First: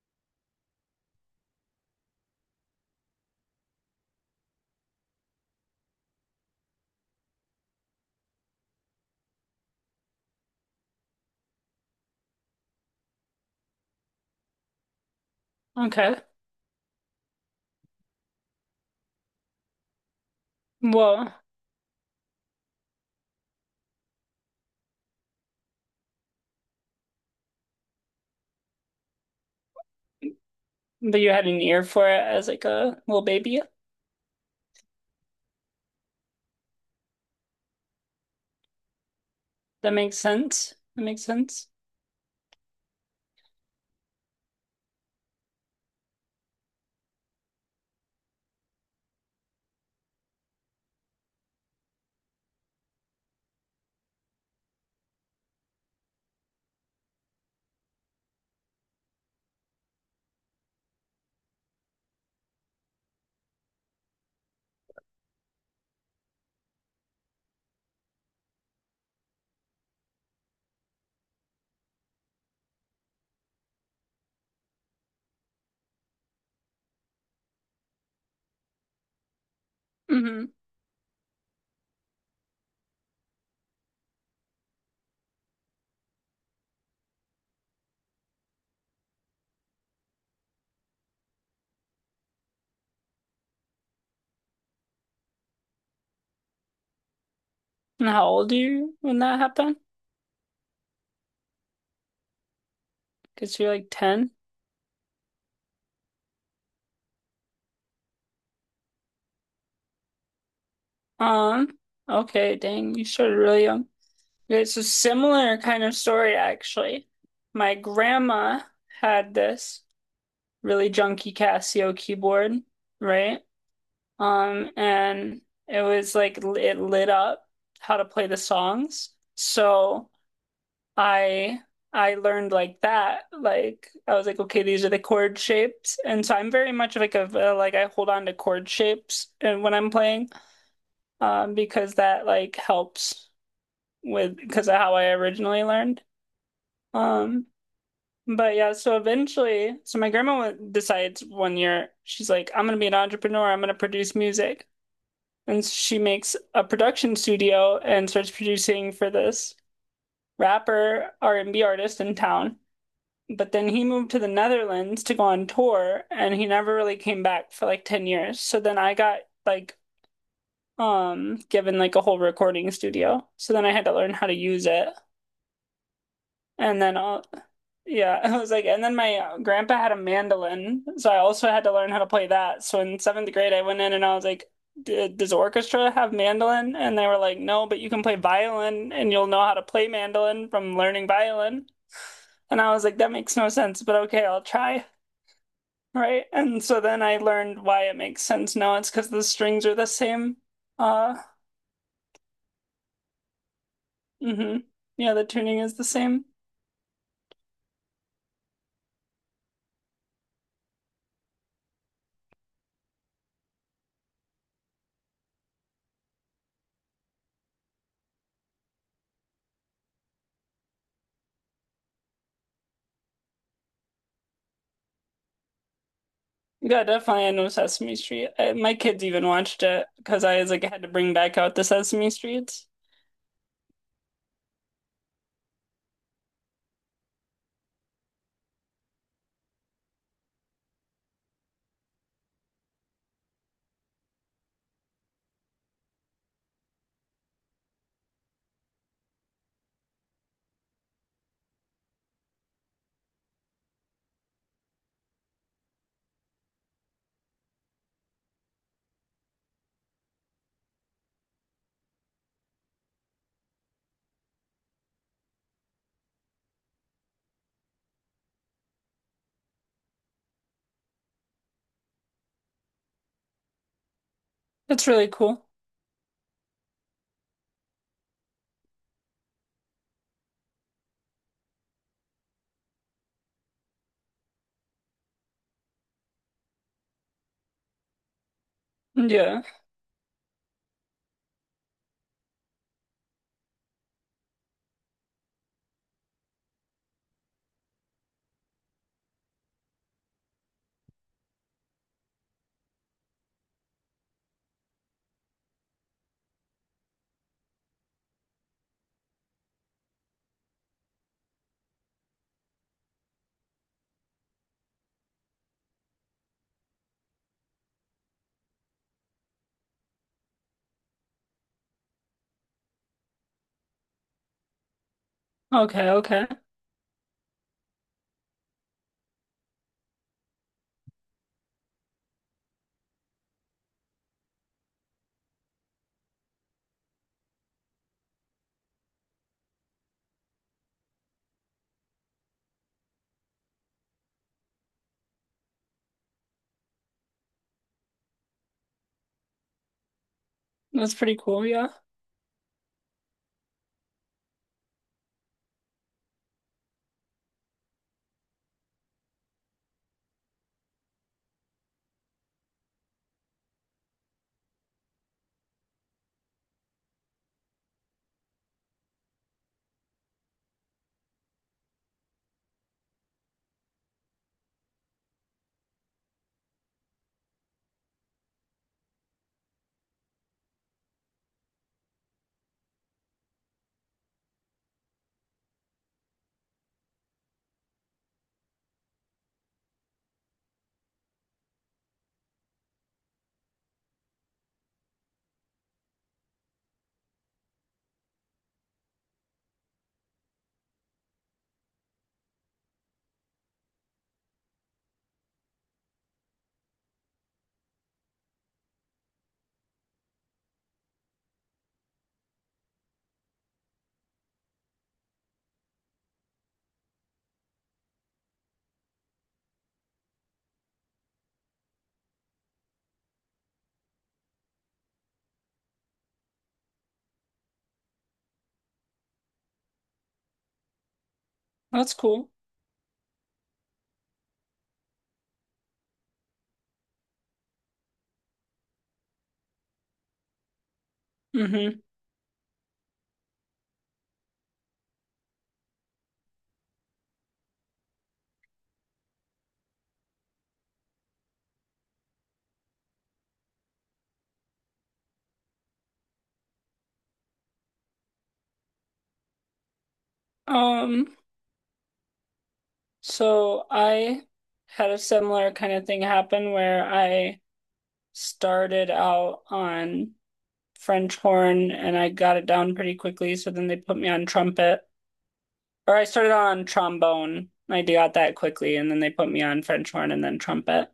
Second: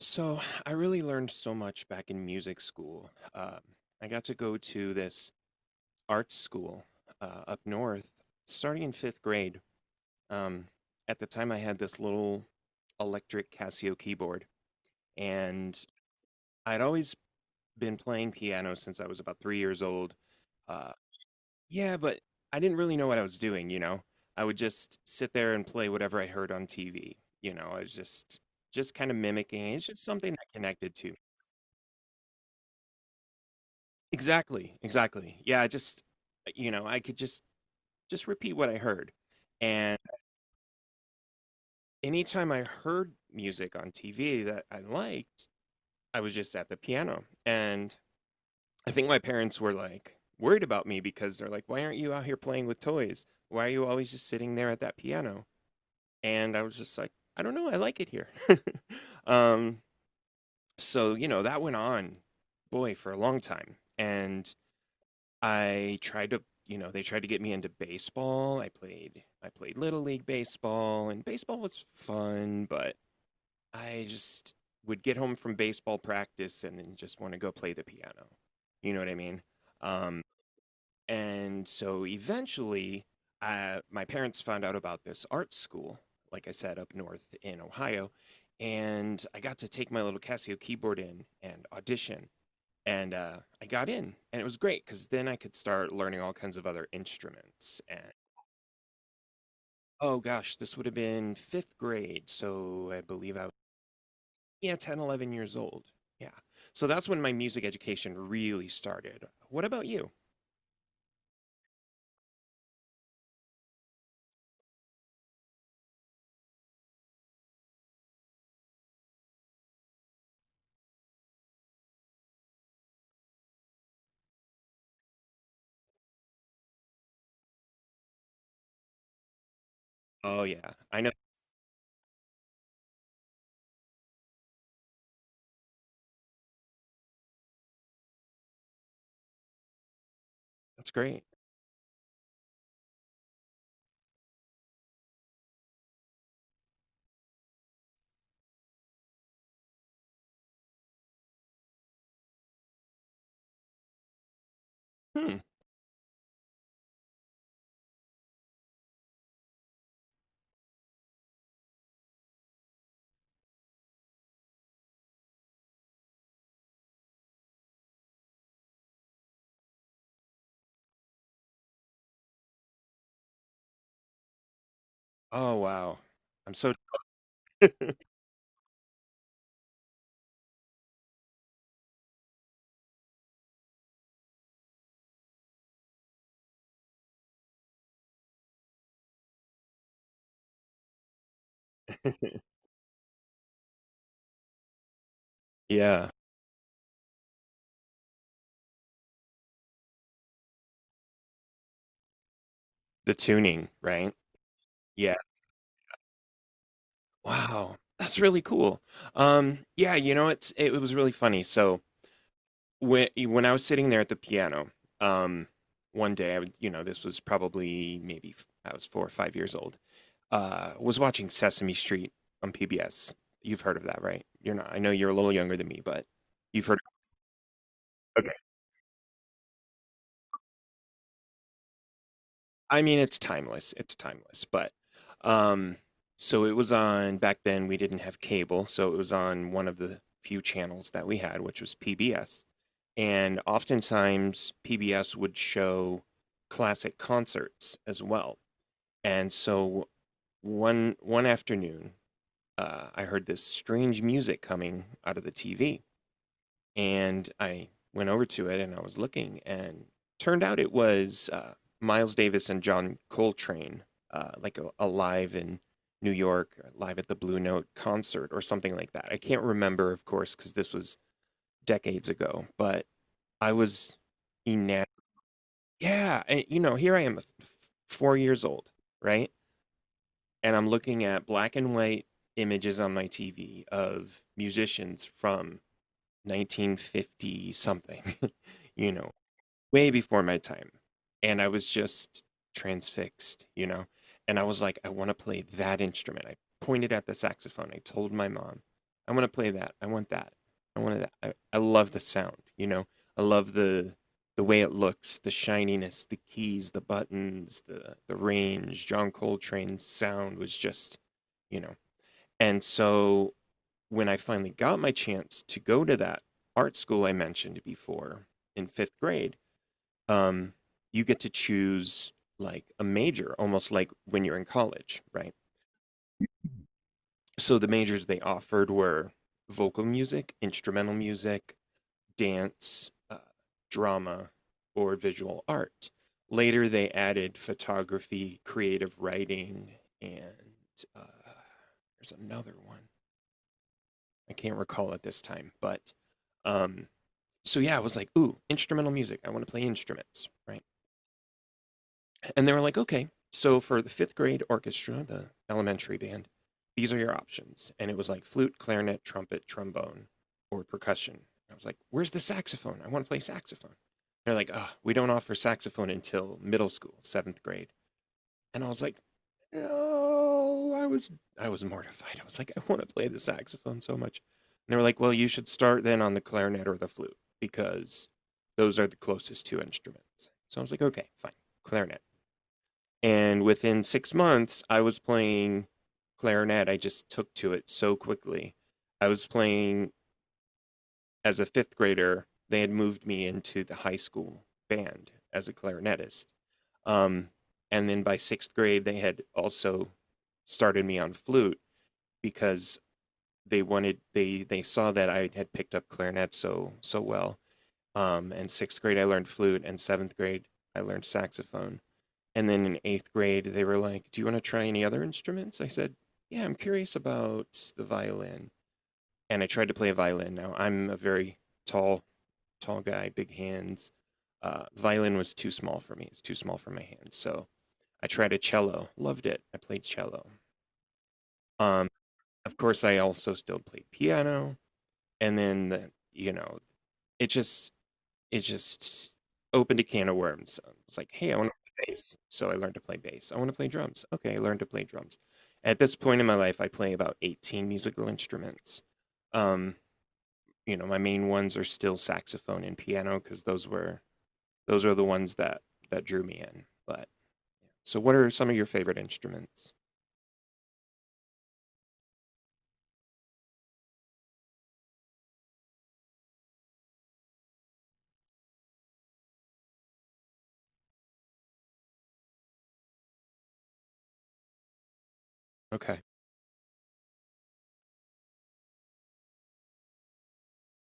So I really learned so much back in music school. I got to go to this art school up north starting in fifth grade. Um, at the time, I had this little electric Casio keyboard, and Okay. I'd always been playing piano since I was about 3 years old. Uh, Well, yeah, but I didn't really know what I was doing, you know? I would just sit there and play whatever I heard on TV. I was just kind of mimicking. It's just something that connected to. but you had an ear for it as like a little baby. Exactly, exactly. Yeah, I just I could just repeat what I heard. That And makes sense. That makes sense. anytime I heard music on TV that I liked, I was just at the piano. And I think my parents were like worried about me because they're like, "Why aren't you out here playing with toys? Why are you always just sitting there at that piano?" And I was just like, "I don't know, I like it here." um so that went on, boy, for a long time. And I tried to, you know, they tried to get me into baseball. I played little league baseball, and baseball was fun, but I just would get home from baseball practice and then just want to go play the piano. You know what I mean? Um Hmm. and so eventually my parents found out about this art school, like I said, up north in Ohio, and I got to take my little Casio keyboard in and audition and I got in, and it was great because then I could start learning all kinds of other instruments. And And how old are you when that happened? oh gosh, this would have been fifth grade, so I believe I was, Because you're like 10. yeah, 10, 11 years old. Yeah, so that's when my music education really started. What about you? Um, okay, dang, you started really young. Okay, it's a similar kind of story actually. My grandma had this really junky Casio keyboard, right? And it was like it lit up how to play the songs. So Oh yeah, I know. I I learned like that. Like I was like, okay, these are the chord shapes, and so I'm very much like a like I hold on to chord shapes and when I'm playing, That's great. Because that like helps with because of how I originally learned. Um, but yeah, so eventually, so my grandma decides one year she's like, I'm gonna be an entrepreneur. I'm gonna produce music, Hmm. and she makes a production studio and starts producing for this rapper R&B artist in town, but then he moved to the Netherlands to go on tour and he never really came back for like 10 years. So then I got like given like a whole recording studio. So then I had to learn how to use it. Oh wow, I'm so. And then yeah, I was like and then my grandpa had a mandolin, so I also had to learn how to play that. So in 7th grade I went in and I was like, Does orchestra have mandolin?" And they were like, no, but you can play violin and you'll know how to play mandolin from learning violin. And I was like, that makes no sense, but okay, I'll try. Yeah, Right. And so then I learned why it makes sense now. It's because the strings are the same. Uh, the tuning, right? hmm. Yeah, Yeah. the tuning is the same. Wow, that's really cool. Yeah, it was really funny, so when I was sitting there at the piano, um, one day I would, this was probably maybe I was 4 or 5 years old. Was watching Sesame Street on PBS. You've heard of that, right? You're not. I know you're a little younger than me, but you've heard. Yeah, definitely. I know Sesame Street. Okay. I, my kids even watched it because I was like, I had to bring back out the Sesame Streets. I mean, it's timeless. It's timeless. But um, so it was on back then. We didn't have cable, so it was on one of the few channels that we had, which was PBS, and oftentimes PBS would show classic concerts as well. And so one afternoon, I heard this strange music coming out of the TV, and I went over to it and I was looking, and turned out it was Miles Davis and John Coltrane, like a live in New York, live at the Blue Note concert or something like that. I can't remember, of course, because this was decades ago, but I was enamored. That's really cool. Yeah, and, you know, here I am, f f 4 years old, right? And I'm looking at black and white images on my TV of musicians from 1950 something, you know, Yeah. way before my time. And I was just transfixed, you know? And I was like, I want to play that instrument. I pointed at the saxophone. I told my mom, I want to play that. I want that. I wanted that. I love the sound, you know? I love the way it looks, the shininess, the keys, the buttons, the range. John Coltrane's sound was just, you know. And so when I finally got my chance to go to that art school I mentioned before in 5th grade, um, you get to choose like a major, almost like when you're in college, right? Okay, okay. So the majors they offered were vocal music, instrumental music, dance, drama, or visual art. Later, they added photography, creative writing, and there's another one. I can't recall at this time, but um, so yeah, I was like, ooh, instrumental music. I want to play instruments, right? That's pretty cool. Yeah. And they were like, okay, so for the fifth grade orchestra, the elementary band, these are your options. And it was like flute, clarinet, trumpet, trombone, or percussion. I was like, where's the saxophone? I want to play saxophone. They're like, oh, we don't offer saxophone until middle school, seventh grade. And I was like, no, I was mortified. I was like, I want to play the saxophone so much. And they were like, well, you should start then on the clarinet or the flute because those are the closest two instruments. So I was like, okay, fine, clarinet. And within 6 months, I was playing clarinet. I just took to it so quickly. I was playing as a fifth grader. They had moved me into the high school band as a clarinetist. Um, and then by sixth grade, they had also started me on flute because they wanted they saw that I had picked up clarinet so well. And sixth grade, I learned flute, and seventh grade, I learned saxophone. And then in eighth grade, they were like, "Do you want to try any other instruments?" I said, "Yeah, I'm curious about the violin." And I tried to play a violin. Now, I'm a very tall, tall guy, big hands. The violin was too small for me, it was too small for my hands. So I tried a cello, loved it. I played cello. Um, That's cool. of course, I also still played piano. And then, the, it just, it just opened a can of worms. It's like, "Hey, I want to Mm-hmm. play bass." So I learned to play bass. I want to play drums. Okay, I learned to play drums. At this point in my life, I play about 18 musical instruments. Um, my main ones are still saxophone and piano because those are the ones that drew me in. But so what are some of your favorite instruments? Um, So I had a similar kind of thing happen where I started out on French horn and I got it down pretty quickly. So then they put me on trumpet, or Okay, I started on trombone. I got that quickly, and then they put me on French horn and then trumpet,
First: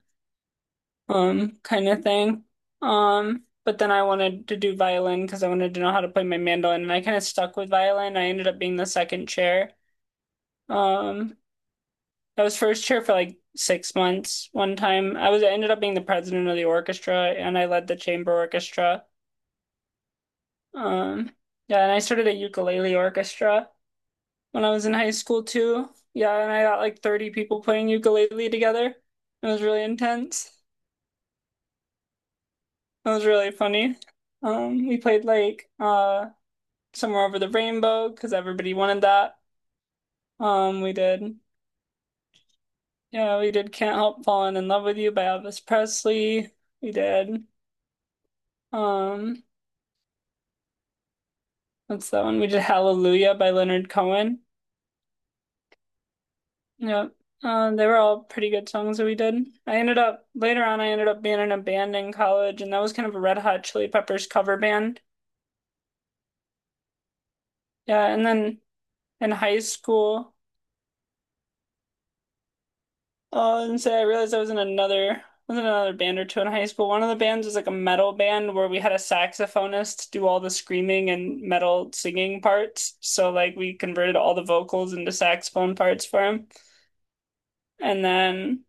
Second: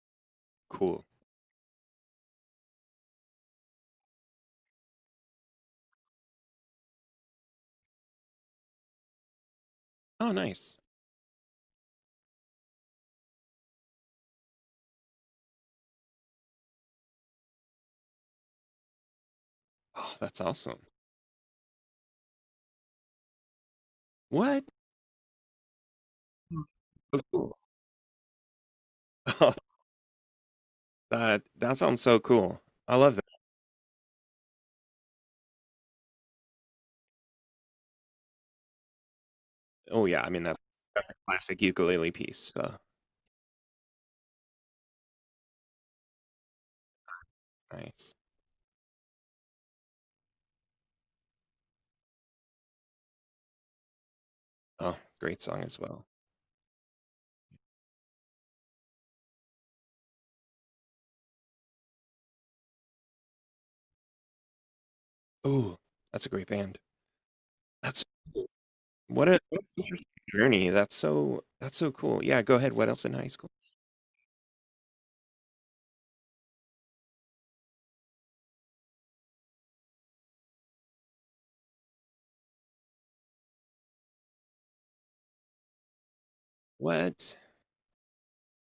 cool. Kind of thing. But then I wanted to do violin because I wanted to know how to play my mandolin, and I kind of stuck with violin. I ended up being the second chair. Oh, nice. Um, I was first chair for like 6 months one time. I ended up being the president of the orchestra and I led the chamber orchestra. Oh, that's awesome. Um, yeah, and I started a ukulele orchestra when What? I was in high school too. Yeah, and I got like So 30 cool. people playing ukulele together. It was really intense. That that sounds so cool. I It love that. was really funny. We played like Somewhere Over the Rainbow because everybody wanted that. Oh yeah, I mean that We that's a did classic ukulele piece. Yeah, we did Can't Help Falling in Love with You by Elvis Presley. We did Nice. um That's that one. We did Hallelujah by Leonard Cohen. Oh, great song as well. Yeah, they were all pretty good songs that we did. I ended up later on, I ended up being in a band in college, and that was kind of a Red Hot Chili Peppers cover band. Oh, that's a great band. That's Yeah, and cool. then what in a high what an interesting school, journey. That's so cool. Yeah, go ahead. What else in high school? oh, and so I realized I was in another band or two in high school. One of the bands was like a metal band where we had a saxophonist do all the screaming and metal singing parts. So like we converted all the vocals into saxophone parts for him. What? And then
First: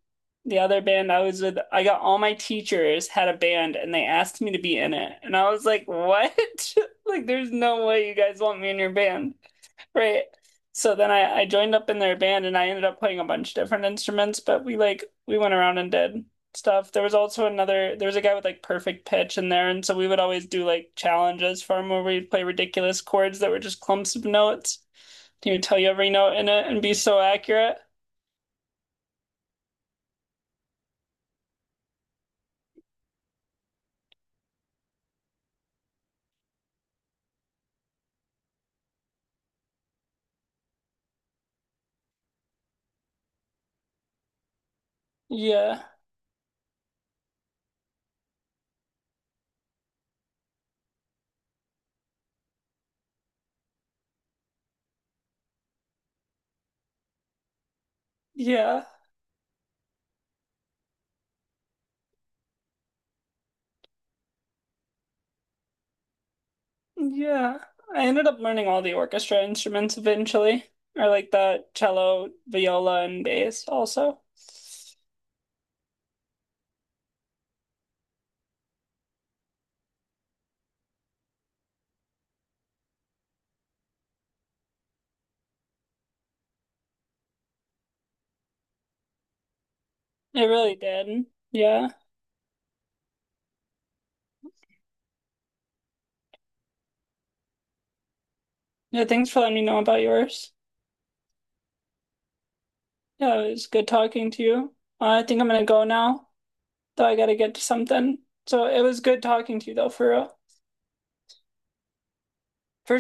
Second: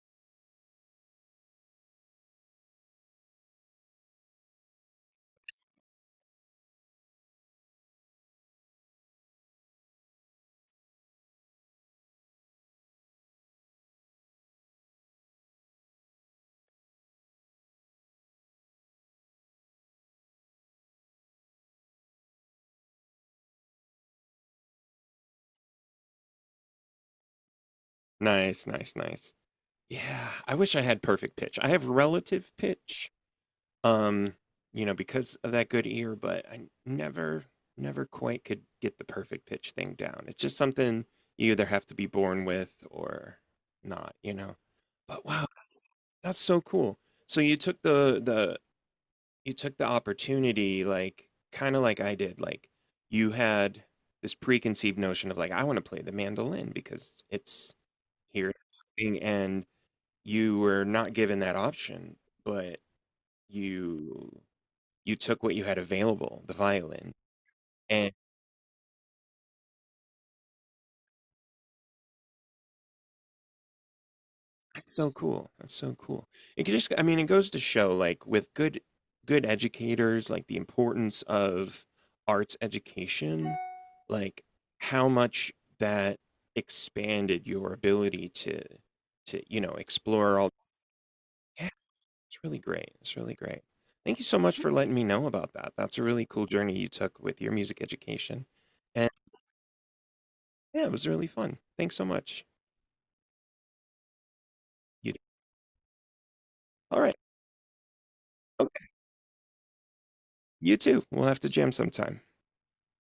the other band I was with, I got all my teachers had a band and they asked me to be in it. And I was like, what? Like, there's no way you guys want me in your band. Right. So then I joined up in their band and I ended up playing a bunch of different instruments, but we went around and did stuff. There was also another there was a guy with like perfect pitch in there, and so we would always do like challenges for him where we'd play ridiculous chords that were just clumps of notes. He would tell you every note in it and be so accurate. Nice, nice, nice. Yeah, I wish I had perfect pitch. I have relative pitch. Um, because of that good ear, but I never quite could get the perfect pitch thing down. It's just something you either have to be born with or not. But wow, Yeah, that's so cool. So you took the opportunity, like, kind of like I did, like you had this preconceived notion of like I want to play the mandolin because it's here, yeah, and you were not given that option, but you took what you had available, the violin, yeah. I and ended up learning all the orchestra instruments eventually, or like the cello, viola, and bass also. that's so cool. That's so cool. It could just, I mean, it goes to show, like, with good educators, like the importance of arts education, like how much that expanded your ability to explore I all. really did. Yeah, Yeah. it's really great. It's really great. Thank you so much for letting me know about that. That's a really cool journey you took with your music education. Yeah, And thanks for letting me know about yours. yeah, it was really fun. Thanks so much. Yeah, it was good talking to you. You, I think I'm gonna go now, all though right. I gotta get to something. So it Okay. was good talking to you though, for real. You too. We'll have to jam sometime. For